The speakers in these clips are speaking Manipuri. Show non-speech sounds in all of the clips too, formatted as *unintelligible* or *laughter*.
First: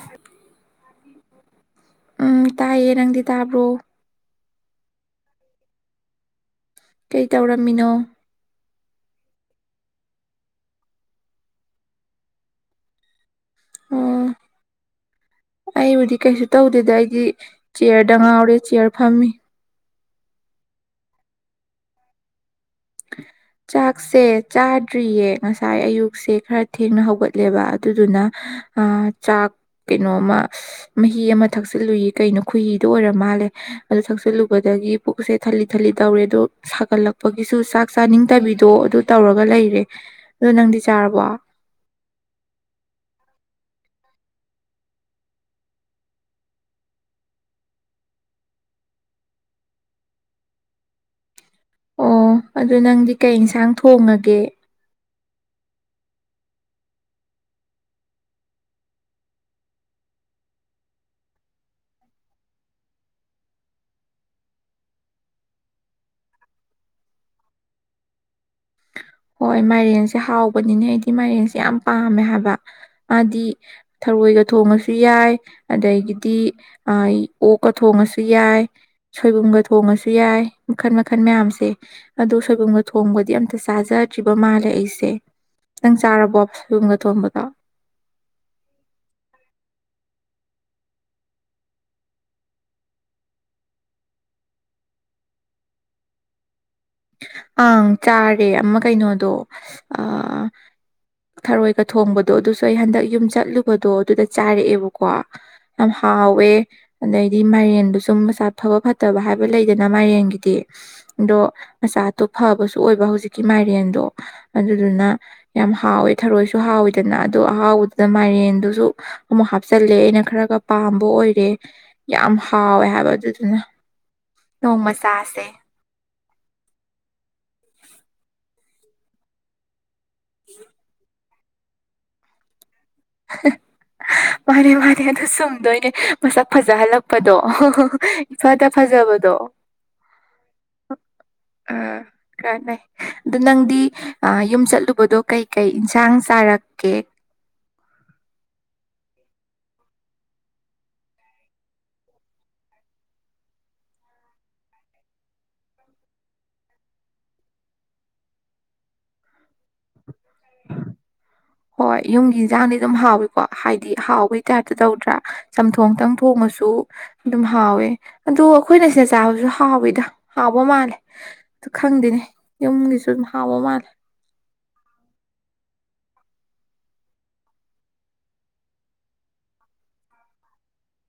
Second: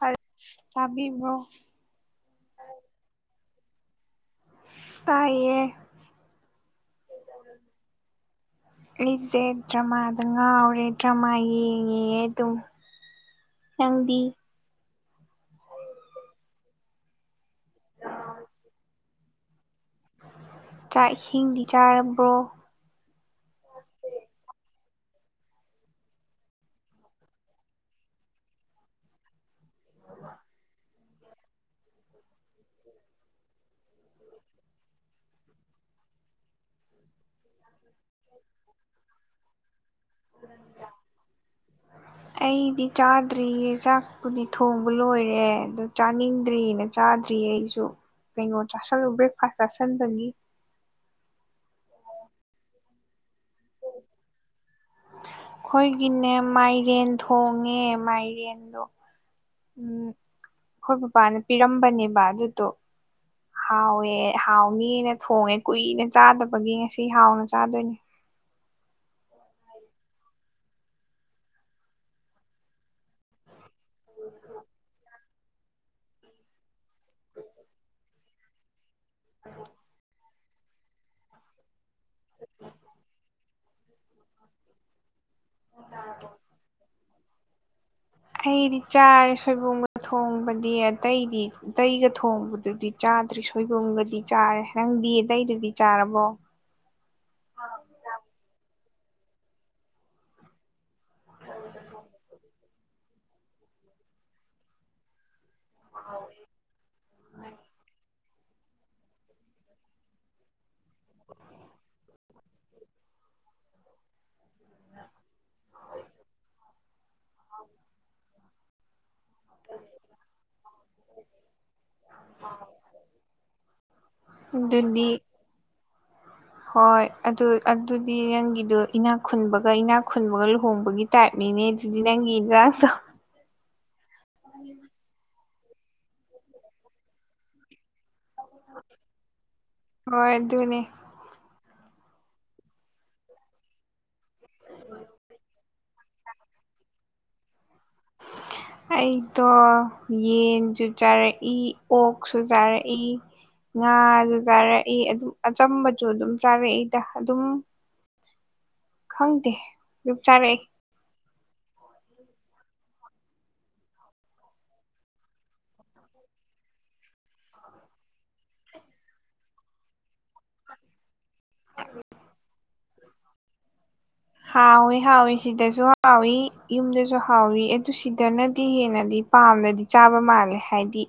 ꯍꯜꯂꯣ ꯇꯥꯕꯤꯕ꯭ꯔꯣ ꯎꯝ ꯇꯥꯏꯌꯦ ꯅꯪꯗꯤ ꯇꯥꯕ꯭ꯔꯣ ꯇꯥꯏꯌꯦ ꯀꯩ ꯇꯧꯔꯝꯃꯤꯅꯣ ꯑꯩꯁꯦ ꯗꯔꯃꯥꯗ ꯉꯥꯎꯔꯦ ꯗꯔꯃꯥ ꯌꯦꯡꯉꯤꯌꯦ ꯆꯪꯗꯤ ꯑꯣ ꯑꯩꯕꯨꯗꯤ ꯀꯩꯁꯨ ꯇꯧꯗꯦꯗ ꯑꯩꯗꯤ ꯆꯤꯌꯔꯗ ꯉꯥꯎꯔꯦ ꯆꯤꯌꯔ ꯐꯝꯃꯤ ꯆꯥꯛ ꯏꯁꯤꯡꯗꯤ ꯆꯥꯔꯕ꯭ꯔꯣ ꯆꯥꯛꯁꯦ ꯆꯥ ꯇ꯭ꯔꯤꯌꯦ ꯉꯁꯥꯏ ꯑꯌꯨꯛꯁꯦ ꯈꯔ ꯊꯦꯡꯅ ꯍꯧꯒꯠꯂꯦꯕ ꯑꯗꯨꯗꯨꯅ ꯆꯥꯛ ꯀꯩꯅꯣꯃ ꯃꯍꯤ ꯑꯃ ꯊꯛꯆꯤꯜꯂꯨꯏ ꯀꯩꯅꯣ ꯈꯨꯍꯤꯗꯣ ꯑꯣꯏꯔ ꯃꯥꯜꯂꯦ ꯑꯗꯨꯗ ꯊꯛꯆꯤꯜꯂꯨꯕꯗꯒꯤ ꯄꯨꯛꯁꯦ ꯊꯂꯤꯠ ꯊꯂꯤ ꯇꯧꯔꯦ ꯑꯗꯣ ꯁꯥꯒꯠꯂꯛꯄꯒꯤꯁꯨ ꯆꯥꯛ ꯆꯥꯅꯤꯡꯗꯕꯤꯗꯣ ꯑꯗꯨ ꯇꯧꯔꯒ ꯂꯩꯔꯦ꯫ ꯑꯗꯣ ꯅꯪꯗꯤ ꯆꯥꯔꯕꯣ ꯑꯩꯗꯤ ꯆꯥꯗ꯭ꯔꯤꯌꯦ ꯆꯥꯛꯄꯨꯗꯤ ꯊꯣꯡꯕ ꯂꯣꯏꯔꯦ ꯑꯗꯨ ꯆꯥꯅꯤꯡꯗ꯭ꯔꯤꯅ ꯆꯥꯗ꯭ꯔꯤꯌꯦ ꯑꯩꯁꯨ ꯀꯩꯅꯣ ꯆꯥꯁ ꯕ꯭ꯔꯦꯛꯐꯥꯁ ꯆꯁꯤꯟꯖꯅꯤ ꯑꯣ ꯑꯗꯨ ꯅꯪꯗꯤ ꯀꯩ ꯏꯟꯁꯥꯡ ꯊꯣꯡꯉꯒꯦ ꯑꯩꯈꯣꯏꯒꯤꯅꯦ ꯃꯥꯏꯔꯦꯟ ꯊꯣꯡꯉꯦ ꯃꯥꯏꯔꯦꯟꯗꯣ ꯎꯝ ꯑꯩꯈꯣꯏ ꯕꯕꯥꯅ ꯄꯤꯔꯝꯕꯅꯦꯕ ꯑꯗꯨꯗꯣ ꯍꯥꯎꯋꯦ ꯍꯥꯎꯅꯦꯅ ꯊꯣꯡꯉꯦ ꯀꯨꯏꯅ ꯆꯥꯗꯕꯒꯤ ꯉꯁꯤ ꯍꯥꯎꯅ ꯆꯥꯗꯣꯏꯅꯦ ꯍꯣꯏ ꯃꯥꯏꯔꯦꯟꯁꯦ ꯍꯥꯎꯕꯅꯤꯅꯦ ꯑꯩꯗꯤ ꯃꯥꯏꯔꯦꯟꯁꯦ ꯌꯥꯝ ꯄꯥꯝꯃꯦ ꯍꯥꯏꯕ ꯃꯥꯗꯤ ꯊꯔꯣꯏꯒ ꯊꯣꯡꯉꯁꯨ ꯌꯥꯏ ꯑꯗꯒꯤꯗꯤ ꯑꯣꯛꯀ ꯊꯣꯡꯉꯁꯨ ꯌꯥꯏ ꯁꯣꯏꯕꯨꯝꯒ ꯊꯣꯡꯉꯁꯨ ꯌꯥꯏ ꯃꯈꯟ ꯃꯈꯟ ꯃꯌꯥꯝꯁꯦ ꯑꯗꯣ ꯁꯣꯏꯕꯨꯝꯗ ꯊꯣꯡꯕꯗꯤ ꯑꯝꯇ ꯆꯥꯖꯗ꯭ꯔꯤꯕ ꯃꯥꯜꯂꯦ ꯑꯩꯁꯦ ꯈꯤꯇꯪ ꯆꯥꯔꯕꯣ ꯁꯨꯝꯒ ꯊꯣꯡꯕꯗꯣ ꯑꯩꯗꯤ ꯆꯥꯔꯦ ꯁꯣꯏꯕꯨꯝꯒ ꯊꯣꯡꯕꯗꯤ ꯑꯇꯩꯗꯤ ꯑꯇꯩꯒ ꯊꯣꯡꯕꯗꯨꯗꯤ ꯆꯥꯗ꯭ꯔꯤ ꯁꯣꯏꯕꯨꯝꯒꯗꯤ ꯆꯥꯔꯦꯪ ꯗꯤꯌꯦꯗꯩ ꯑꯗꯨꯗꯤ ꯆꯥꯔꯔꯕꯣ ꯑꯪ ꯆꯥꯔꯦ ꯑꯃ ꯀꯩꯅꯣꯗꯣ ꯊꯔꯣꯏꯒ ꯊꯣꯡꯕꯗꯣ ꯑꯗꯣ ꯑꯩ ꯍꯟꯗꯛ ꯌꯨꯝ ꯆꯠꯂꯨꯕꯗꯣ ꯑꯗꯨꯗ ꯆꯥꯔꯛꯑꯦꯕꯀꯣ ꯌꯥꯝ ꯍꯥꯎꯋꯦ ꯑꯗꯩꯗꯤ ꯃꯥꯏꯔꯦꯟꯗꯨ ꯁꯨꯝ ꯆꯥꯊꯕ ꯐꯠꯇꯕ ꯍꯥꯏꯕ ꯂꯩꯗꯅ ꯃꯥꯏꯔꯦꯟꯒꯤꯗꯤ ꯑꯗꯣ ꯃꯆꯥꯠꯇꯣ ꯐꯕꯁꯨ ꯑꯣꯏꯕ ꯍꯧꯖꯤꯛꯀꯤ ꯃꯥꯏꯔꯦꯟꯗꯣ ꯑꯗꯨꯗꯨꯅ ꯌꯥꯝ ꯍꯥꯎꯋꯦ ꯊꯔꯣꯏꯁꯨ ꯍꯥꯎꯋꯦ ꯀꯅ ꯑꯗꯨ ꯑꯍꯥꯎꯕꯗꯨꯗ ꯃꯥꯏꯔꯦꯟꯗꯨꯁꯨ ꯑꯃꯨꯛ ꯍꯥꯞꯆꯤꯜꯂꯦ ꯑꯩꯅ ꯈꯔꯒ ꯄꯥꯝꯕ ꯑꯣꯏꯔꯦ ꯌꯥꯝ ꯍꯥꯎꯋꯦ ꯍꯥꯏꯕ ꯑꯗꯨꯗꯨꯅ꯫ ꯅꯣꯡ ꯑꯗꯨꯗꯤ ꯃꯆꯥꯁꯦ *unintelligible* ꯍꯣꯏ ꯑꯗꯨ ꯑꯗꯨꯗꯤ ꯅꯪꯒꯤꯗꯣ ꯏꯅꯥꯛ ꯈꯨꯟꯕꯒ ꯏꯅꯥꯛ ꯈꯨꯟꯕꯒ ꯂꯨꯍꯣꯡꯕꯒꯤ ꯇꯥꯏꯞꯅꯤꯅꯦ꯫ ꯑꯗꯨꯗꯤ ꯅꯪꯒꯤꯦꯗ ꯇꯩ *unintelligible* ꯃꯥꯅꯦ ꯃꯥꯅꯦ ꯑꯗꯨ ꯆꯨꯝꯗꯣꯏꯅꯦ ꯃꯁꯛ ꯐꯖꯍꯜꯂꯛꯄꯗꯣ *unintelligible* ꯏꯐꯗ ꯐꯖꯕꯗꯣ ꯍꯣꯏ ꯑꯗꯨꯅꯦ ꯑ ꯀꯥꯅꯩ ꯑꯗꯨ ꯅꯪꯗꯤ ꯑ ꯌꯨꯝ ꯆꯠꯂꯨꯕꯗꯣ ꯀꯩ ꯀꯩ ꯏꯟꯁꯥꯡ ꯆꯥꯔꯛꯀꯦ *inaudible* ꯑꯩꯗꯣ ꯌꯦꯟꯁꯨ ꯆꯥꯔꯛꯏ ꯑꯣꯛꯁꯨ ꯆꯥꯔꯛꯏ ꯉꯥꯁꯨ ꯆꯥꯔꯛꯏ ꯑꯗꯨꯝ ꯑꯆꯥꯝꯕꯁꯨ ꯑꯗꯨꯝ ꯆꯥꯔꯛꯏꯗ ꯑꯗꯨꯝ ꯈꯪꯗꯦ ꯑꯗꯨꯝꯆꯥꯔꯛꯏ ꯍꯣꯏ ꯌꯨꯝꯒꯤ ꯏꯟꯁꯥꯡꯗꯤ ꯑꯗꯨꯝ ꯍꯥꯎꯏꯀꯣ ꯍꯥꯏꯗꯤ ꯍꯥꯎꯕꯒꯤ ꯇꯥꯏꯞꯇ ꯇꯧꯗ꯭ꯔꯥ ꯆꯝꯊꯣꯡꯇꯪ ꯊꯣꯡꯉꯁꯨ ꯑꯗꯨꯝ ꯍꯥꯎꯋꯦ ꯑꯗꯣ ꯑꯩꯈꯣꯏꯅ ꯁꯤꯗ ꯆꯥꯕꯁꯨ ꯍꯥꯎꯋꯤꯗ ꯍꯥꯎꯕ ꯃꯥꯜꯂꯦ ꯑꯗꯨ ꯈꯪꯗꯦꯅꯦ ꯌꯨꯝꯒꯤꯁꯨ ꯑꯗꯨꯝ ꯍꯥꯎꯕ ꯃꯥꯜꯂꯦ ꯍꯥꯎꯋꯤ ꯍꯥꯎꯏ ꯁꯤꯗꯁꯨ ꯍꯥꯎꯏ ꯌꯨꯝꯗꯁꯨ ꯍꯥꯎꯋꯤ ꯑꯗꯨ ꯁꯤꯗꯅꯗꯤ ꯍꯦꯟꯅꯗꯤ ꯄꯥꯝꯃꯤ ꯆꯥꯕ ꯃꯥꯜꯂꯦ ꯍꯥꯏꯗꯤ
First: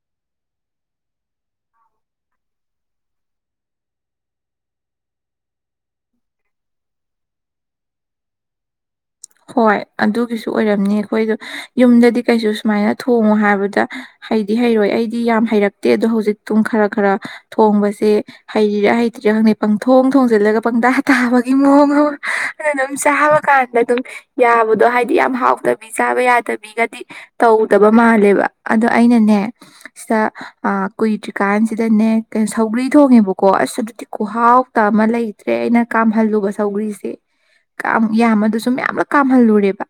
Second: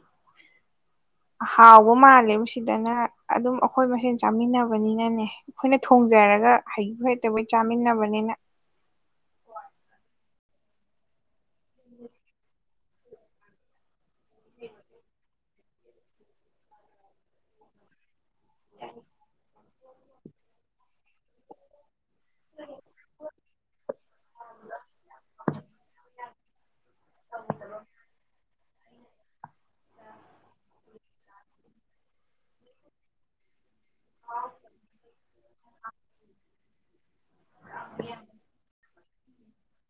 ꯍꯥꯎꯕ ꯃꯥꯜꯂꯦ ꯁꯤꯗꯅ ꯑꯗꯨꯝ ꯑꯩꯈꯣꯏ ꯃꯁꯦꯟ ꯆꯥꯃꯤꯟꯅꯕꯅꯤꯅꯅꯦ ꯑꯩꯈꯣꯏꯅ ꯊꯣꯡꯖ ꯊꯣꯡꯖꯔꯒ ꯍꯩꯕꯣꯏ ꯍꯩꯇꯕꯣꯢ ꯆꯥꯃꯤꯟꯅꯕꯅꯤꯅ ꯨ ꯑꯣꯏꯔꯝꯅꯤ ꯑꯩꯈꯣꯏꯗꯣ ꯌꯨꯝꯗꯗꯤ ꯀꯩꯁꯨ ꯁꯨꯃꯥꯏꯅ ꯊꯣꯡꯉꯣ ꯍꯥꯏꯕꯗ ꯍꯩꯗꯤ ꯍꯩꯔꯣꯏ ꯑꯩꯗꯤ ꯌꯥꯝ ꯍꯩꯔꯛꯇꯦ ꯑꯗꯣ ꯍꯧꯖꯤꯛꯇꯝ ꯈꯔ ꯈꯔ ꯊꯣꯡꯕꯁꯦ ꯍꯩꯔꯤꯔꯥ ꯍꯩꯇꯔꯤꯂ ꯈꯪꯗꯦ ꯊꯣꯡ ꯊꯣꯡꯖꯤꯜꯂꯒ ꯄꯪꯇꯥ ꯇꯥꯕꯒꯤ ꯃꯑꯣꯡ ꯑꯃ ꯑꯗꯨ ꯑꯗꯨꯝ ꯆꯥꯕ ꯀꯥꯟꯗ ꯑꯗꯨꯝ ꯌꯥꯕꯗꯣ ꯍꯥꯏꯗꯤ ꯌꯥꯝ ꯍꯥꯎꯗꯕꯤ ꯆꯥꯕ ꯌꯥꯗꯕꯤꯒꯗꯤ ꯇꯧꯗꯕ ꯃꯥꯜꯂꯦꯕ ꯑꯗꯣ ꯑꯩꯅꯅꯦ ꯎ *inaudible* ꯁꯤꯗ ꯀꯨꯏꯗ꯭ꯔꯤꯀꯥꯟꯁꯤꯗꯅꯦ ꯁꯧꯒ꯭ꯔꯤ ꯊꯣꯡꯉꯦꯕꯀꯣ ꯑꯁ ꯑꯗꯨꯗꯤ ꯀꯨꯍꯥꯎ ꯇ ꯂꯩꯇꯔꯦ ꯑꯩꯅꯥ ꯀꯝꯍꯜꯂꯨꯕ ꯁꯥꯎꯈꯔ꯭ꯤꯁꯦ ꯀꯝ ꯑꯗꯨꯁꯨ ꯃꯌꯥꯝ *unintelligible* ꯀꯥꯝꯍꯜꯂꯨꯔꯦꯕ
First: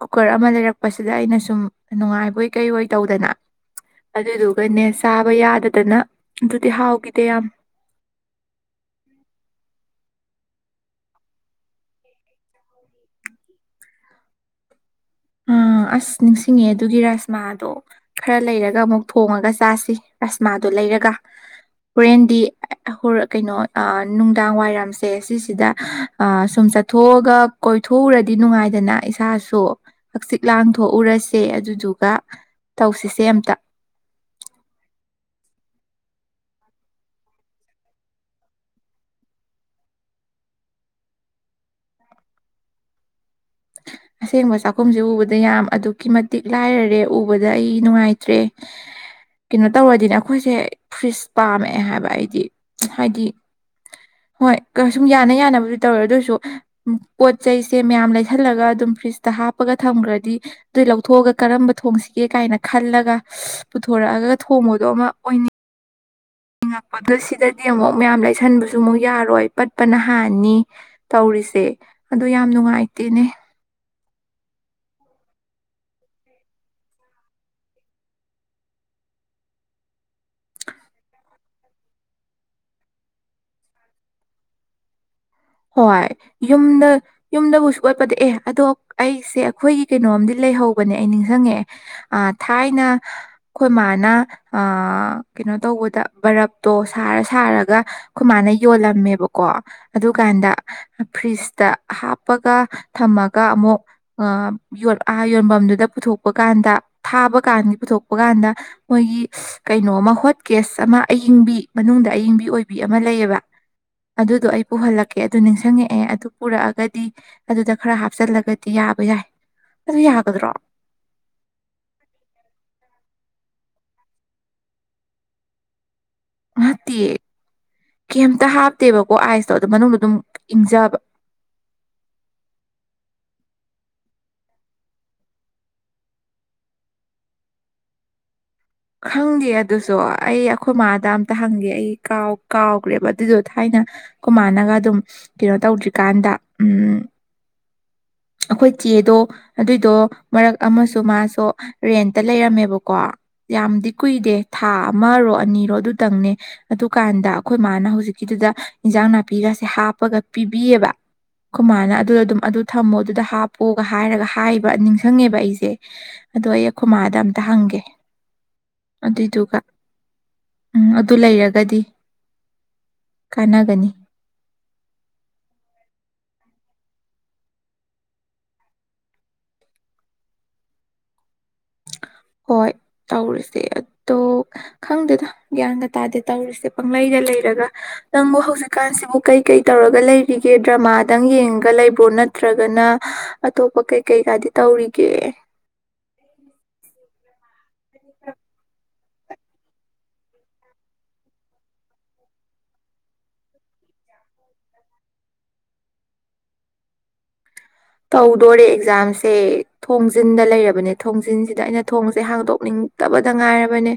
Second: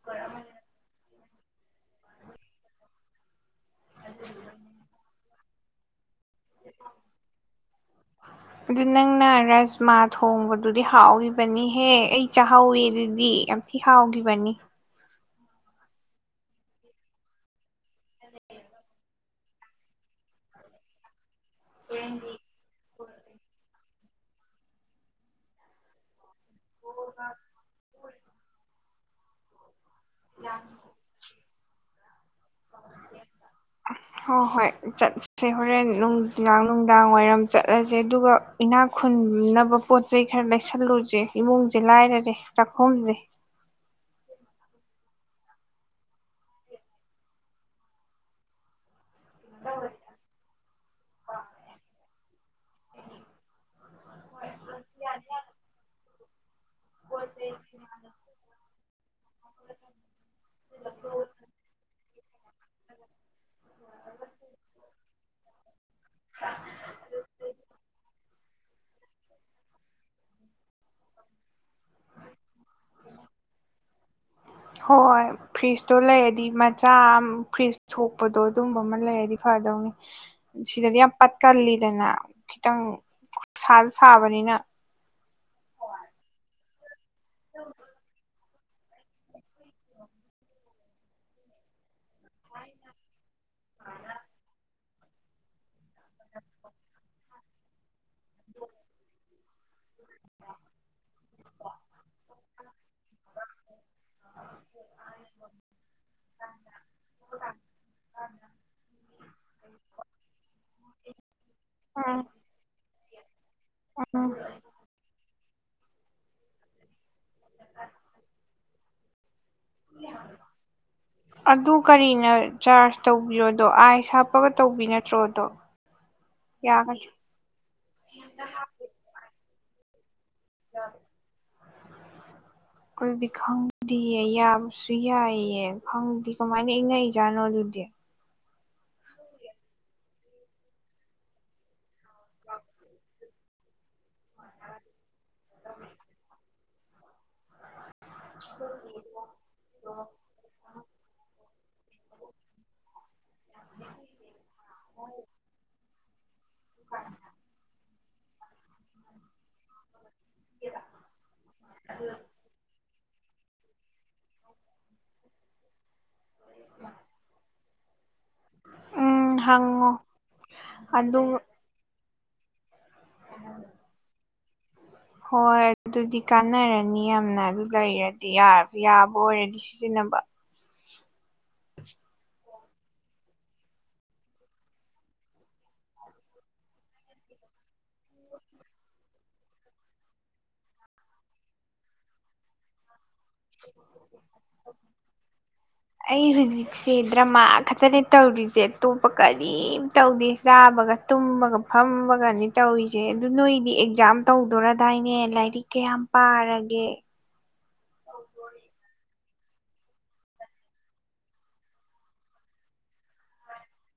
ꯀꯨꯀꯔ ꯑꯃ ꯂꯩꯔꯛꯄꯁꯤꯗ ꯑꯩꯅꯁꯨ ꯁꯨꯝ ꯅꯨꯡꯉꯥꯏꯕꯣꯏ ꯀꯩꯪ ꯑꯣꯢ ꯇꯧꯗꯅ ꯑꯗꯨꯗꯨꯒꯅꯦ ꯆꯥꯕ ꯌꯥꯗꯗꯅ ꯑꯗꯨꯗꯤ ꯍꯥꯎꯈꯤꯗꯦ ꯌꯥꯝ ꯑꯗꯨ ꯅꯪꯅ ꯔꯥꯖꯃꯥ ꯊꯣꯡꯕꯗꯨꯗꯤ ꯍꯥꯎꯈꯤꯕꯅꯤꯍꯦ ꯑꯩ ꯆꯥꯛꯍꯥꯎꯋꯦ ꯑꯗꯨꯗꯤ ꯌꯥꯝ ꯊꯤ ꯍꯥꯎꯈꯤꯕꯅꯤ ꯎꯝ ꯑꯥ ꯑꯁ ꯅꯤꯡꯁꯤꯡꯉꯦ ꯑꯗꯨꯒꯤ ꯔꯥꯁꯃꯥꯗꯣ ꯈꯔ ꯂꯩꯔꯒ ꯑꯃꯨꯛ ꯊꯣꯡꯉꯒ ꯆꯥꯁꯤ ꯔꯥꯁꯃꯥꯗꯣ ꯂꯩꯔꯒ ꯍꯣꯔꯦꯟꯗꯤ ꯍ ꯀꯩꯅꯣ ꯑ ꯅꯨꯡꯗꯥꯡ ꯋꯥꯏꯔꯝꯁꯦ ꯁꯤꯁꯤꯗ ꯑ ꯁꯨꯝ ꯆꯠꯊꯣꯛꯑꯒ ꯀꯣꯏꯊꯣꯛꯎꯔꯗꯤ ꯅꯨꯡꯉꯥꯏꯗꯅ ꯏꯁꯥꯁꯨ ꯍꯥꯛꯆꯤꯛ ꯂꯥꯡ ꯊꯣꯛꯎꯔꯁꯦ ꯑꯗꯨꯗꯨꯒ ꯇꯧꯁꯤꯁꯦ ꯑꯝꯇ ꯍꯣꯏ ꯍꯣꯏ ꯆꯠꯁꯦ ꯍꯣꯔꯦꯟ ꯅꯨꯡꯗꯥꯡ ꯅꯨꯡꯗꯥꯡ ꯋꯥꯏꯔꯝ ꯆꯠꯂꯁꯦ ꯑꯗꯨꯒ ꯏꯅꯥꯛ ꯈꯨꯟꯅꯕ ꯄꯣꯠ ꯆꯩ ꯈꯔ ꯂꯩ ꯀꯁꯜꯂꯨꯁꯦ ꯏꯃꯨꯡꯁꯦ ꯂꯥꯏꯔꯔꯦ ꯆꯥꯛꯈꯨꯝꯁꯦ ꯑꯁꯦꯡꯕ ꯆꯥꯛꯈꯨꯝꯁꯦ ꯎꯕꯗ ꯌꯥꯝ ꯑꯗꯨꯛꯀꯤ ꯃꯇꯤꯛ ꯂꯥꯏꯔꯔꯦ ꯎꯕꯗ ꯑꯩ ꯅꯨꯡꯉꯥꯏꯇ꯭ꯔꯦ ꯀꯩꯅꯣ ꯇꯧꯔꯗꯤꯅꯦ ꯑꯩꯈꯣꯏꯁꯦ ꯐ꯭ꯔꯤꯖ ꯄꯥꯝꯃꯛꯑꯦ ꯍꯥꯏꯕ ꯑꯩꯗꯤ ꯍꯥꯏꯗꯤ ꯍꯣꯏ ꯁꯨꯝ ꯌꯥꯅ ꯌꯥꯅꯕꯗꯤ ꯇꯧꯋꯦ ꯑꯗꯨ ꯑꯣꯏꯁꯨ ꯄꯣꯠ ꯆꯩꯁꯦ ꯃꯌꯥꯝ ꯂꯩ ꯂꯩꯁꯤꯟꯂꯒ ꯑꯗꯨꯝ ꯐ꯭ꯔꯤꯖꯇ ꯍꯥꯞꯄꯒ ꯊꯝꯈ꯭ꯔꯗꯤ ꯑꯗꯨꯏ ꯂꯧꯊꯣꯛꯑꯒ ꯀꯔꯝꯕ ꯊꯣꯡꯁꯤꯒ ꯀꯦ ꯀꯥꯏꯅ ꯈꯜꯂꯒ ꯄꯨꯊꯣꯔꯛꯑꯒ ꯊꯣꯡꯕꯗꯣ ꯑꯃ ꯑꯣꯏꯅꯤꯡꯉ ꯌꯦꯉꯛꯄꯗꯣ ꯁꯤꯗꯗꯤ ꯑꯃꯨꯛ ꯃꯌꯥꯝ ꯂꯩꯁꯟꯕꯁꯨ ꯑꯃꯨꯛ ꯌꯥꯔꯣꯏ ꯄꯠꯄꯅ ꯍꯥꯟꯅꯤ ꯇꯧꯔꯤ ꯇꯧꯔꯤꯁꯦ ꯑꯗꯣ ꯌꯥꯝ ꯅꯨꯡꯉꯥꯏꯇꯦꯅꯦ ꯍꯣꯏ ꯐ꯭ꯔꯤꯖꯇꯣ ꯂꯩꯔꯗꯤ ꯃꯆꯥ ꯐ꯭ꯔꯤꯖ ꯊꯣꯛꯄꯗꯣ ꯑꯗꯨꯝꯕ ꯑꯃ ꯂꯩꯔꯗꯤ ꯐ ꯐꯗꯧꯅꯤ ꯁꯤꯗꯗꯤ ꯌꯥꯝ ꯄꯠꯀꯜꯂꯤꯗꯅ ꯈꯤꯇꯪ ꯈꯨꯁꯥꯗ ꯁꯥꯕꯅꯤꯅ *unintelligible* ꯍꯣꯏ ꯌꯨꯝꯗ ꯌꯨꯝꯗꯕꯨ ꯁꯨꯡꯕꯠ ꯄꯠꯗꯦ ꯑꯦ ꯑꯗꯣ ꯑꯩꯁꯦ ꯑꯩꯈꯣꯏꯒꯤ ꯀꯩꯅꯣꯝꯗꯤ ꯂꯩꯍꯧꯕꯅꯦ ꯑꯩ ꯅꯤꯡꯁꯤꯡꯉꯛꯑꯦ ꯊꯥꯏꯅ ꯑꯩꯈꯣꯏ ꯃꯅ ꯀꯩꯅꯣ ꯇꯧꯕꯗ ꯕꯔꯥꯞ ꯇꯣ ꯁꯥꯔ ꯁꯥꯔꯒ ꯑꯩꯈꯣꯢ ꯃꯥꯅ ꯌꯣꯟ ꯌꯣꯟꯂꯝꯃꯦꯕꯀꯣ ꯑꯗꯨ ꯀꯥꯟꯗ ꯐ꯭ꯔꯤꯖꯇ ꯍꯥꯞꯄꯒ ꯊꯝꯃꯒ ꯑꯃꯨꯛ ꯌ ꯉꯥ ꯌꯣꯟꯐꯝꯗꯨꯗ ꯄꯨꯊꯣꯛꯄ ꯀꯥꯟꯗ ꯊꯥꯕ ꯀꯥꯟꯒꯤ ꯄꯨꯊꯣꯛꯄ ꯀꯥꯟꯗ ꯃꯣꯏꯒꯤ ꯀꯩꯅꯣ ꯑꯃ ꯍꯣꯠ ꯀꯦꯁ ꯑꯃ ꯑꯌꯤꯡꯕꯤ ꯃꯅꯨꯡꯗ ꯎꯝ ꯑꯌꯤꯡꯕꯤ ꯑꯣꯏꯕꯤ ꯑꯃ ꯂꯩꯌꯦꯕ ꯎꯝ ꯑꯗꯨꯗꯣ ꯑꯩ ꯄꯨꯍꯜꯂ ꯑꯣꯀꯦ ꯑꯗꯨ ꯅꯤꯡꯁꯤꯡꯉꯛꯑꯦ ꯑꯗꯨ ꯄꯨꯔꯛꯑꯒꯗꯤ ꯑꯗꯨꯗ ꯈꯔ ꯍꯥꯞꯆꯜꯂꯒꯗꯤ ꯌꯥꯕ ꯌꯥꯏ ꯑꯗꯨ ꯌꯥꯒꯗ꯭ꯔꯣ ꯑꯗꯨ ꯀꯔꯤꯅ ꯆꯥꯔꯖ ꯇꯧꯕꯤꯔꯣ ꯑꯗꯣ ꯑꯥꯏꯁ ꯍꯥꯞꯄꯒ ꯇꯧꯕꯤ ꯅꯠꯇ꯭ꯔꯣꯗꯣ ꯉꯇꯦ ꯌꯥꯒꯅꯤ ꯀꯩꯝꯇ ꯍꯥꯞꯇꯦꯕꯀꯣ ꯑꯥꯏꯁꯇꯣ ꯑꯗꯨ ꯃꯅꯨꯡꯗ ꯑꯗꯨꯝ ꯏꯪꯖꯕ ꯑꯗꯨꯈꯗꯤ ꯈꯪꯗꯗꯤꯌꯦ ꯌꯥꯕꯁꯨ ꯌꯥꯏꯑꯌꯦ ꯈꯪꯗꯤ ꯀꯃꯥꯏꯅ ꯏꯪꯉꯛꯏꯖꯥꯠꯅꯣ ꯑꯗꯨꯗꯤ *inaudible* ꯈꯪꯗꯦ ꯑꯗꯨꯁꯨ ꯑꯩ ꯑꯩꯈꯣꯏ ꯃꯥꯥꯗ ꯑꯝꯇ ꯍꯪꯒꯦ ꯑꯩ ꯀꯥꯎ ꯀꯥꯎꯈ꯭ꯔꯦꯕ ꯑꯗꯨꯗꯣ ꯊꯥꯏꯅ ꯀꯃꯥꯟꯅꯒ ꯑꯗꯨꯝ ꯀꯩꯅꯣ ꯇꯧꯗ꯭ꯔꯤꯀꯥꯟꯗ ꯎꯝ ꯑꯩꯈꯣꯏ ꯆꯦꯗꯣ ꯑꯗꯨꯏꯗꯣ ꯃꯔꯛ ꯑꯃꯁꯨ ꯃꯥꯁꯨ ꯔꯦꯟꯇ ꯂꯩꯔꯝꯃꯦꯕꯀꯣ ꯌꯥꯝꯗꯤ ꯀꯨꯏꯗꯦ ꯊꯥ ꯑꯃꯔꯣ ꯑꯅꯤꯔꯣ ꯑꯗꯨꯇꯪꯅꯦ ꯑꯗꯨꯀꯥꯟꯗ ꯑꯩꯈꯣꯏ ꯃꯥꯅ ꯍꯧꯖꯤꯛꯀꯤꯗꯨꯗ ꯏꯟꯁꯥꯡ ꯅꯥꯄꯤꯒꯁꯦ ꯍꯥꯞꯄꯒ ꯄꯤꯕꯤꯌꯦꯕ ꯈꯨꯃꯥꯅ ꯑꯗꯨꯗ ꯑꯗꯨꯝ ꯑꯗꯨ ꯑꯃꯣꯗꯨꯗ ꯍꯥꯞꯄꯣꯒ ꯍꯥꯏꯔꯒ ꯍꯥꯏꯕ ꯅꯤꯡꯁꯤꯡꯉꯦꯕ ꯑꯩꯁꯦ ꯑꯗꯣ ꯑꯩꯈꯃꯥꯗ ꯑꯝꯇ ꯍꯪꯒꯦ ꯎꯝ ꯑꯗꯨꯏꯗꯨꯒ ꯍꯪꯉꯣ ꯎꯝ ꯑꯗꯨ ꯂꯩꯔꯒꯗꯤ ꯀꯥꯟꯅꯒꯅꯤ ꯍꯣꯏ ꯑꯗꯨꯗꯤ ꯀꯥꯟꯅꯔꯅꯤ ꯌꯥꯝꯅ ꯑꯗꯨ ꯂꯩꯔꯗꯤ ꯌꯥꯕ ꯑꯣꯏꯔꯗꯤ ꯁꯤꯖꯤꯟꯅꯔ ꯝꯕ ꯍꯣꯏ ꯇꯧꯔꯤꯁꯦ ꯑꯗꯣ ꯈꯪꯗꯦꯗ ꯒ꯭ꯌꯥꯟꯗ ꯇꯥꯗꯦ ꯇꯧꯔꯤꯁꯦ ꯄꯪꯂꯩꯗ ꯂꯩ ꯂꯩꯔꯒ ꯅꯪꯕꯨ ꯍꯧꯖꯤꯛꯀꯥꯟꯁꯤꯕꯨ ꯀꯩ ꯀꯩ ꯇꯧꯔꯒ ꯂꯩꯔꯤꯒꯦ ꯗ꯭ꯔꯃꯥꯗꯪ ꯌꯦꯡꯉꯒ ꯂꯩꯕ꯭ꯔꯣ ꯅꯠꯇ꯭ꯔ ꯅꯠꯇ꯭ꯔꯒꯅ ꯑꯇꯣꯞꯄ ꯀꯩ ꯀꯩꯀꯥꯗꯤ ꯇꯧꯔꯤꯒꯦ ꯁꯤ ꯗ꯭ꯔꯃꯥ ꯈꯛꯇꯅꯦ ꯇꯧꯔꯤꯁꯦ ꯑꯇꯣꯞꯄ ꯀꯔꯤꯝ ꯇꯧꯗꯦ ꯆꯥꯕꯒ ꯇꯨꯝꯕꯒ ꯐ ꯇꯃꯒꯅꯤ ꯇꯧꯔꯤꯁꯦ ꯑꯗꯨ ꯅꯣꯏꯗꯤ ꯑꯦꯛꯖꯥꯝ ꯇꯧꯗꯣꯔꯔꯗꯥꯏꯅꯦ ꯂꯥꯏꯔꯤꯛ ꯀꯌꯥꯝ ꯄꯥꯔꯒꯦ *inaudible* ꯇꯧꯗꯣꯔꯦ ꯑꯦꯛꯖꯥꯝꯁ *inaudible* ꯊꯣꯡꯖꯤꯟꯗ ꯂꯩꯔꯕꯅꯦ ꯊꯣꯡꯖꯤꯟꯁꯤꯗ ꯑꯩꯅ ꯊꯣꯡꯁꯦ ꯍꯥꯡꯗꯣꯛꯅꯤꯡꯗꯕꯗ ꯉꯥꯏꯔꯕꯅꯦ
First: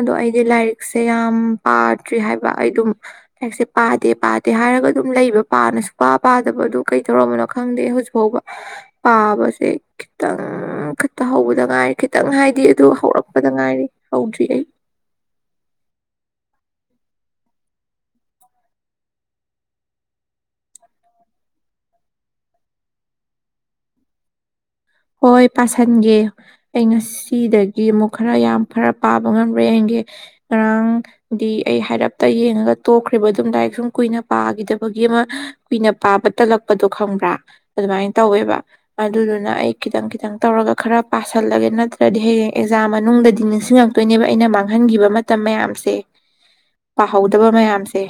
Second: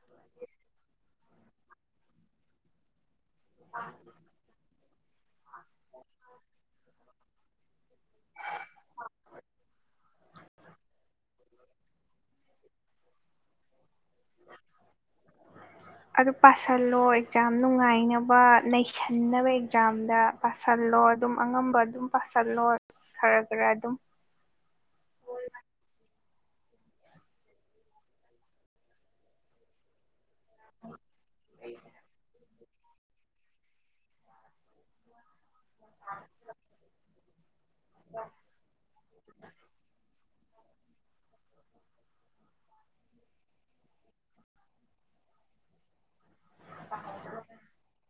ꯑꯗꯣ ꯑꯩ ꯑꯩ ꯂꯥꯏꯔꯤꯛꯁꯦ ꯌꯥꯝ ꯄꯥꯗ꯭ꯔꯤ ꯍꯥꯏꯕ ꯑꯩ ꯑꯗꯨꯝ ꯂꯥꯏꯔꯤꯛꯁꯦ ꯄꯥꯗꯦ ꯄꯥꯗꯦ ꯍꯥꯏꯔꯒ ꯑꯗꯨꯝ ꯂꯩꯕ ꯄꯥꯅꯁꯨ ꯄꯥ ꯄꯥꯗꯕ ꯑꯗꯨ ꯀꯩ ꯇꯧꯔꯝꯕꯅꯣ ꯈꯪꯗꯦ ꯍꯧꯖꯤꯛ ꯍꯕ ꯄꯥꯕꯁꯦ ꯈꯤꯇꯪ ꯈꯠꯇ ꯍꯧꯕꯗ ꯉꯥꯏꯔꯦ ꯈꯤꯇꯪ ꯍꯥꯏꯗꯤ ꯑꯗꯨ ꯍꯧꯔꯛꯄꯗ ꯉꯥꯏꯔꯦ ꯍꯧꯥꯎꯗ꯭ꯔꯤ *inaudible* *inaudible* ꯑꯗꯨ ꯄꯥꯁꯍꯜꯂꯣ ꯑꯦꯛꯖꯥꯝ ꯅꯨꯡꯉꯥꯏꯅꯕ ꯅꯩꯁꯟꯅꯕ ꯑꯦꯛꯖꯥꯝꯗ ꯄꯥꯁꯍꯜꯂꯣ ꯜꯂꯣ ꯑꯗꯨꯝ ꯑꯉꯝꯕ ꯑꯗꯨꯝ ꯄꯥꯁꯤꯜꯂꯣ ꯈꯔ ꯈꯔ ꯑꯗꯨꯝ ꯍꯣꯏ ꯄꯥꯁꯟꯒꯦ ꯑꯩ ꯉꯁꯤꯗꯒꯤ ꯑꯃꯨꯛ ꯈꯔ ꯌꯥꯝ ꯈꯔ ꯄꯥꯕ ꯉꯝꯔꯦ ꯑꯩ ꯉꯔꯥꯡꯗꯤ ꯑꯩ ꯍꯥꯏꯔꯞꯇ ꯌꯦꯡꯉꯒ ꯇꯣꯛꯈ꯭ꯔꯤꯕ ꯑꯗꯨꯝ ꯗꯥꯏꯔꯤꯦꯛ ꯁꯨꯝ ꯀꯨꯏꯅ ꯄꯥꯈꯤꯗꯕꯒꯤ ꯑꯃ ꯀꯨꯏꯅ ꯄꯥꯕ ꯇꯜꯂꯛꯄꯗꯣ ꯈꯪꯕ꯭ꯔꯥ ꯑꯗꯨꯃꯥꯏꯅ ꯇꯧꯋꯦꯕ ꯑꯗꯨꯗꯨꯅ ꯑꯩ ꯈꯤꯇꯪ ꯈꯤꯇꯪ ꯇꯧꯔꯒ ꯈꯔ ꯄꯥꯁꯜꯂꯒꯦ ꯅꯠꯇ꯭ꯔꯗꯤ ꯍꯌꯦꯡ ꯑꯦꯛꯖꯥꯝ ꯃꯅꯨꯡꯗꯗꯤ ꯅꯤꯡꯁꯤꯡꯉꯛꯇꯣꯏꯅꯦꯕ ꯑꯩꯅ ꯃꯥꯡꯍꯟ ꯆꯤꯡꯈꯤꯕ ꯃꯇꯝ ꯃꯌꯥꯝꯁꯦ ꯄꯥꯍꯧꯗꯕ ꯃꯌꯥꯝꯁꯦ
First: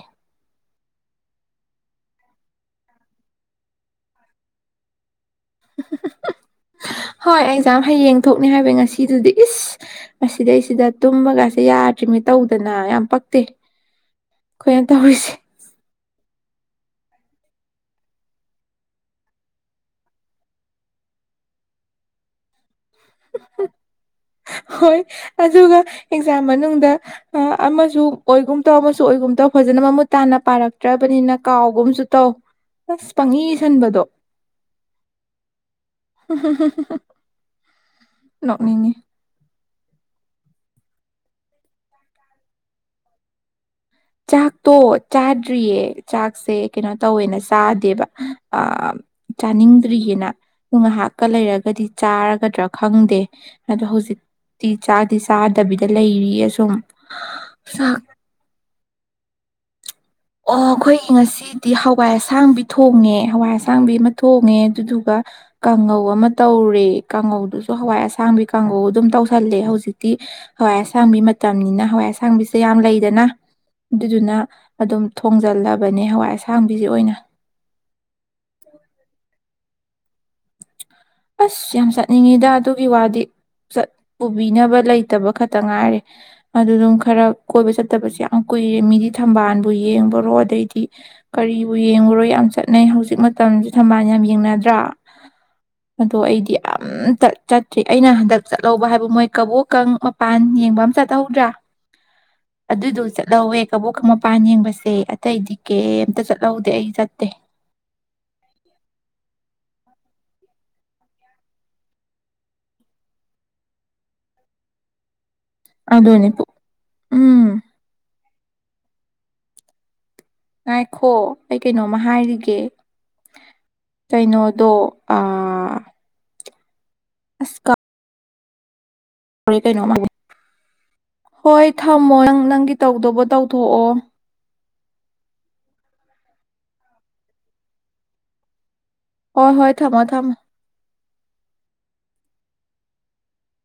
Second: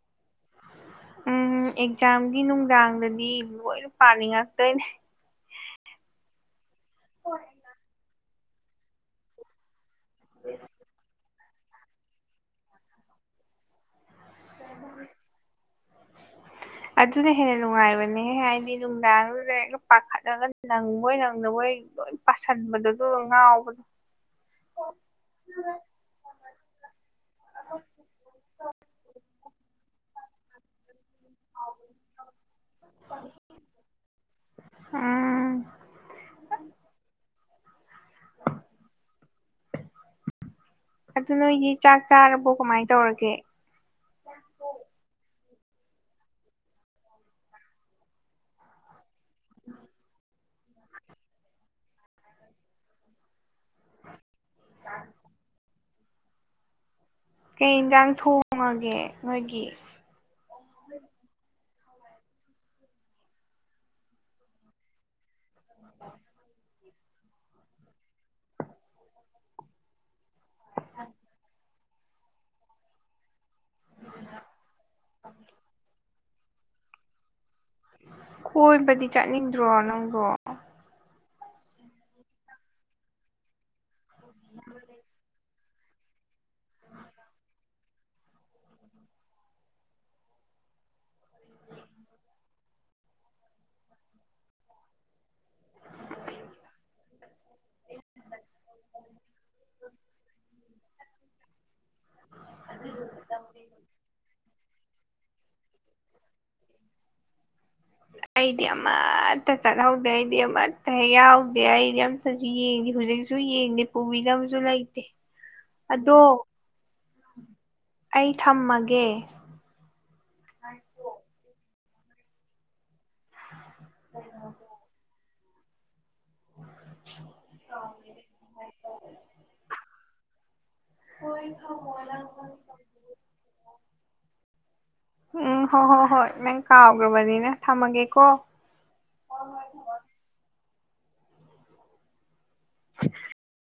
ꯎꯝ ꯑꯦꯛꯖꯥꯝꯒꯤ ꯅꯨꯡꯗꯥꯡꯗꯗꯤ ꯂꯣꯏꯅ ꯄꯥꯅꯤꯡꯉꯛꯇꯣꯏꯅꯦ ꯍꯣꯏ ꯑꯩꯖꯥꯝ ꯍꯌꯦꯡ ꯊꯣꯛꯅꯤ ꯍꯥꯏꯕ ꯉꯁꯤꯗꯨꯗꯤ ꯏꯁ ꯃꯁꯤꯗꯩꯁꯤꯗ ꯇꯨꯝꯃꯒꯁꯤꯦ ꯌꯥꯗ꯭ꯔꯤꯅꯤ ꯇꯧꯗꯅ ꯌꯥꯝ ꯄꯛꯇꯦ ꯑꯩꯈꯣꯏꯅ ꯇꯧꯔꯤꯁꯦ *inaudible* ꯑꯗꯨꯅ ꯍꯦꯟꯅ ꯅꯨꯡꯉꯥꯏꯕꯅꯦ ꯍꯥꯏꯗꯤ ꯅꯨꯡꯗꯥꯡꯗꯨꯗ ꯍꯦꯛ ꯄꯥꯈꯠꯂꯒ ꯅꯪꯕꯣꯏ ꯅꯪꯗꯕꯣꯏ ꯂꯣꯏ ꯄꯥꯁꯟꯕꯗ ꯑꯗꯨ ꯉꯥꯎꯕꯗꯣ ꯍꯣꯏ ꯑꯗꯨꯒ ꯑꯦꯛꯖꯥꯝ ꯃꯅꯨꯡꯗ ꯑꯃꯁꯨ ꯑꯣꯏꯒꯨꯝ ꯇꯧ ꯑꯃꯁꯨ ꯑꯣꯏꯒꯨꯝ ꯇꯧ ꯐꯖꯅ ꯃꯃꯨꯠ ꯇꯥꯅ ꯄꯥꯔꯛꯇ꯭ꯔꯦ ꯆꯠꯇ꯭ꯔꯕꯅꯤꯅ ꯀꯥꯎꯒꯨꯝꯁꯨ ꯇꯧ ꯑꯁ ꯄꯪꯏ ꯁꯟꯕꯗꯣ *inaudible* ꯎꯝ ꯅ‌ꯣꯛꯅꯤꯡꯉꯤ ꯑꯗꯨ ꯅꯣꯏꯒꯤ ꯆꯥꯛ ꯆꯥꯔꯕꯣ ꯀꯃꯥꯏ ꯇꯧꯔꯒꯦ ꯆꯥꯛ ꯇꯣ ꯆꯥ ꯇ꯭ꯔꯤꯌꯦ ꯆꯥꯛꯁꯦ ꯀꯩꯅꯣ ꯇꯧꯋꯦꯅ ꯆꯥꯗꯦꯕ ꯆꯥꯅꯤꯡꯗ꯭ꯔꯤꯌ‌ꯦꯅ ꯉꯥꯏꯍꯥꯛꯀ ꯂꯩꯔꯒꯗꯤ ꯆꯥꯔꯒꯗ꯭ꯔꯥ ꯈꯪꯗꯦ ꯑꯗꯣ ꯍꯧꯖꯤꯛ ꯇꯤ ꯆꯥꯗꯤ ꯆꯥꯗꯕꯤꯗ ꯂꯩꯔꯤ ꯑꯁꯨꯝ ꯀꯩ ꯏꯟꯁꯥꯡ ꯊꯣꯡꯉꯒꯦ ꯅꯣꯏꯒꯤ ꯑꯣ ꯑꯩꯈꯣꯏꯒꯤ ꯉꯁꯤ ꯗꯤ ꯍꯋꯥꯏ ꯑꯁꯥꯡꯕꯤ ꯊꯣꯡꯉꯦ ꯍꯋꯥꯏ ꯑꯁꯥꯡꯕꯤ ꯑꯃ ꯊꯣꯡꯉꯦ ꯑꯗꯨꯗꯨꯒ ꯀꯥꯡꯉꯧ ꯑꯃ ꯇꯧꯔ ꯎꯨꯔꯦ ꯀꯥꯡꯉꯧꯗꯨꯁꯨ ꯍꯋꯥꯏ ꯑꯁꯥꯡꯕꯤ ꯀꯥꯡꯉꯧ ꯑꯗꯨꯝ ꯇꯧꯁꯜꯂꯦ ꯍꯧꯖꯤꯛꯇꯤ ꯍꯋꯥꯏ ꯑꯁꯥꯡꯕꯤ ꯃꯇꯝꯅꯤꯅ ꯍꯋꯥꯏ ꯑꯁꯥꯡꯕꯤꯁꯦ ꯌꯥꯝ ꯂꯩꯗꯅ ꯑꯗꯨꯗꯨꯅ ꯑꯗꯨꯝ ꯊꯣꯡꯖꯜꯂꯕꯅꯦ ꯍꯋꯥꯏ ꯑꯁꯥꯡꯕꯤꯁꯦ ꯑꯣꯏꯅ ꯀꯣꯏꯕꯗꯤ ꯆꯠꯅꯤꯡꯗ꯭ꯔꯣ ꯅꯪꯕꯣ ꯑꯁ ꯌꯥꯝ ꯆꯠꯅꯤꯡꯉꯤꯗ ꯑꯗꯨꯒꯤ ꯋꯥꯗꯤ ꯄꯨꯕꯤꯅꯕ ꯂꯩꯇꯕ ꯈꯛꯇ ꯇ ꯉꯥꯏꯔꯦ ꯑꯗꯨꯗꯨꯝ ꯈꯔ ꯀꯣꯏꯕ ꯆꯠꯇꯕꯁ ꯌꯥꯝ ꯀꯨꯏꯔꯦ ꯃꯤꯗꯤ ꯊꯝꯕꯥꯟꯕꯨ ꯌꯦꯡꯕꯔꯣ ꯑꯗꯩꯗꯤ ꯀꯔꯤꯕꯨ ꯌꯦꯡꯉꯨꯔꯣ ꯌꯥꯝ ꯆꯠꯅꯩ ꯍꯧꯖꯤꯛ ꯃꯇꯝꯁꯦ ꯊꯝꯕꯥꯜꯅ ꯌꯥꯝ ꯌꯦꯡꯅꯗ꯭ꯔꯥ *inaudible* ꯑꯗꯣ ꯑꯩꯗꯤ ꯑꯝꯇ ꯆꯠꯇ꯭ꯔꯤ ꯑꯩꯅ ꯍꯟꯗꯛ ꯆꯠꯍꯧꯕ ꯍꯥꯏꯕꯕꯨ ꯃꯣꯏ ꯀꯕꯣꯛꯀꯡ ꯃꯄꯥꯟ ꯌꯦꯡꯕ ꯆꯠꯍꯧꯗ꯭ꯔꯥ ꯑꯗꯨꯏꯗꯣ ꯆꯠꯍꯧꯋꯦ ꯀꯕꯣꯛ ꯃꯄꯥꯟ ꯌꯦꯡꯕꯁꯦ ꯑꯇꯩꯗꯤ ꯀꯩꯝꯇ ꯆꯠꯍꯧꯗꯦ ꯑꯩ ꯆꯠꯇꯦ ꯑꯩꯗꯤ ꯑꯃꯥꯠꯇ ꯆꯠꯍꯧꯗꯦ ꯑꯩꯗꯤ ꯑꯃꯠꯇ ꯍ‌ꯦꯛ ꯌꯥꯎꯗꯦ ꯑꯩꯗꯤ ꯑꯝꯇꯁꯨ ꯌꯦꯡꯗꯦ ꯍꯧꯖꯤꯛꯁꯨ ꯌꯦꯡꯗꯦ ꯄꯨꯕꯤꯅꯕꯁꯨ ꯂꯩꯇ‌ꯦ ꯑꯗꯨꯅꯤ ꯄꯣ ꯎꯝ ꯑꯩ ꯊꯝꯃꯒꯦ ꯉꯥꯏꯈꯣ ꯑꯩ ꯀꯩꯅꯣꯝꯃ ꯍꯥꯏꯔꯤꯒꯦ ꯀꯩꯅꯣꯗꯣ ꯑ ꯑꯥꯁꯀ ꯍꯣꯔꯦ ꯀꯩꯅꯣꯝꯕꯨ ꯍꯣꯏ ꯊꯝꯃꯣ ꯅꯪ ꯅꯪꯒꯤ ꯇꯧꯗꯧꯕ ꯇꯧꯊꯣꯛꯑꯣ ꯎꯝ ꯍꯣꯏ ꯍꯣꯏ ꯍꯣꯏ ꯅꯪ ꯀꯥꯎꯈ꯭ꯔꯕꯅꯤ ꯅꯪ ꯊꯝꯃꯒꯦꯀꯣ ꯍꯣꯏ ꯍꯣꯏ ꯊꯝꯃꯣ ꯊꯝꯃꯣ ꯑꯥ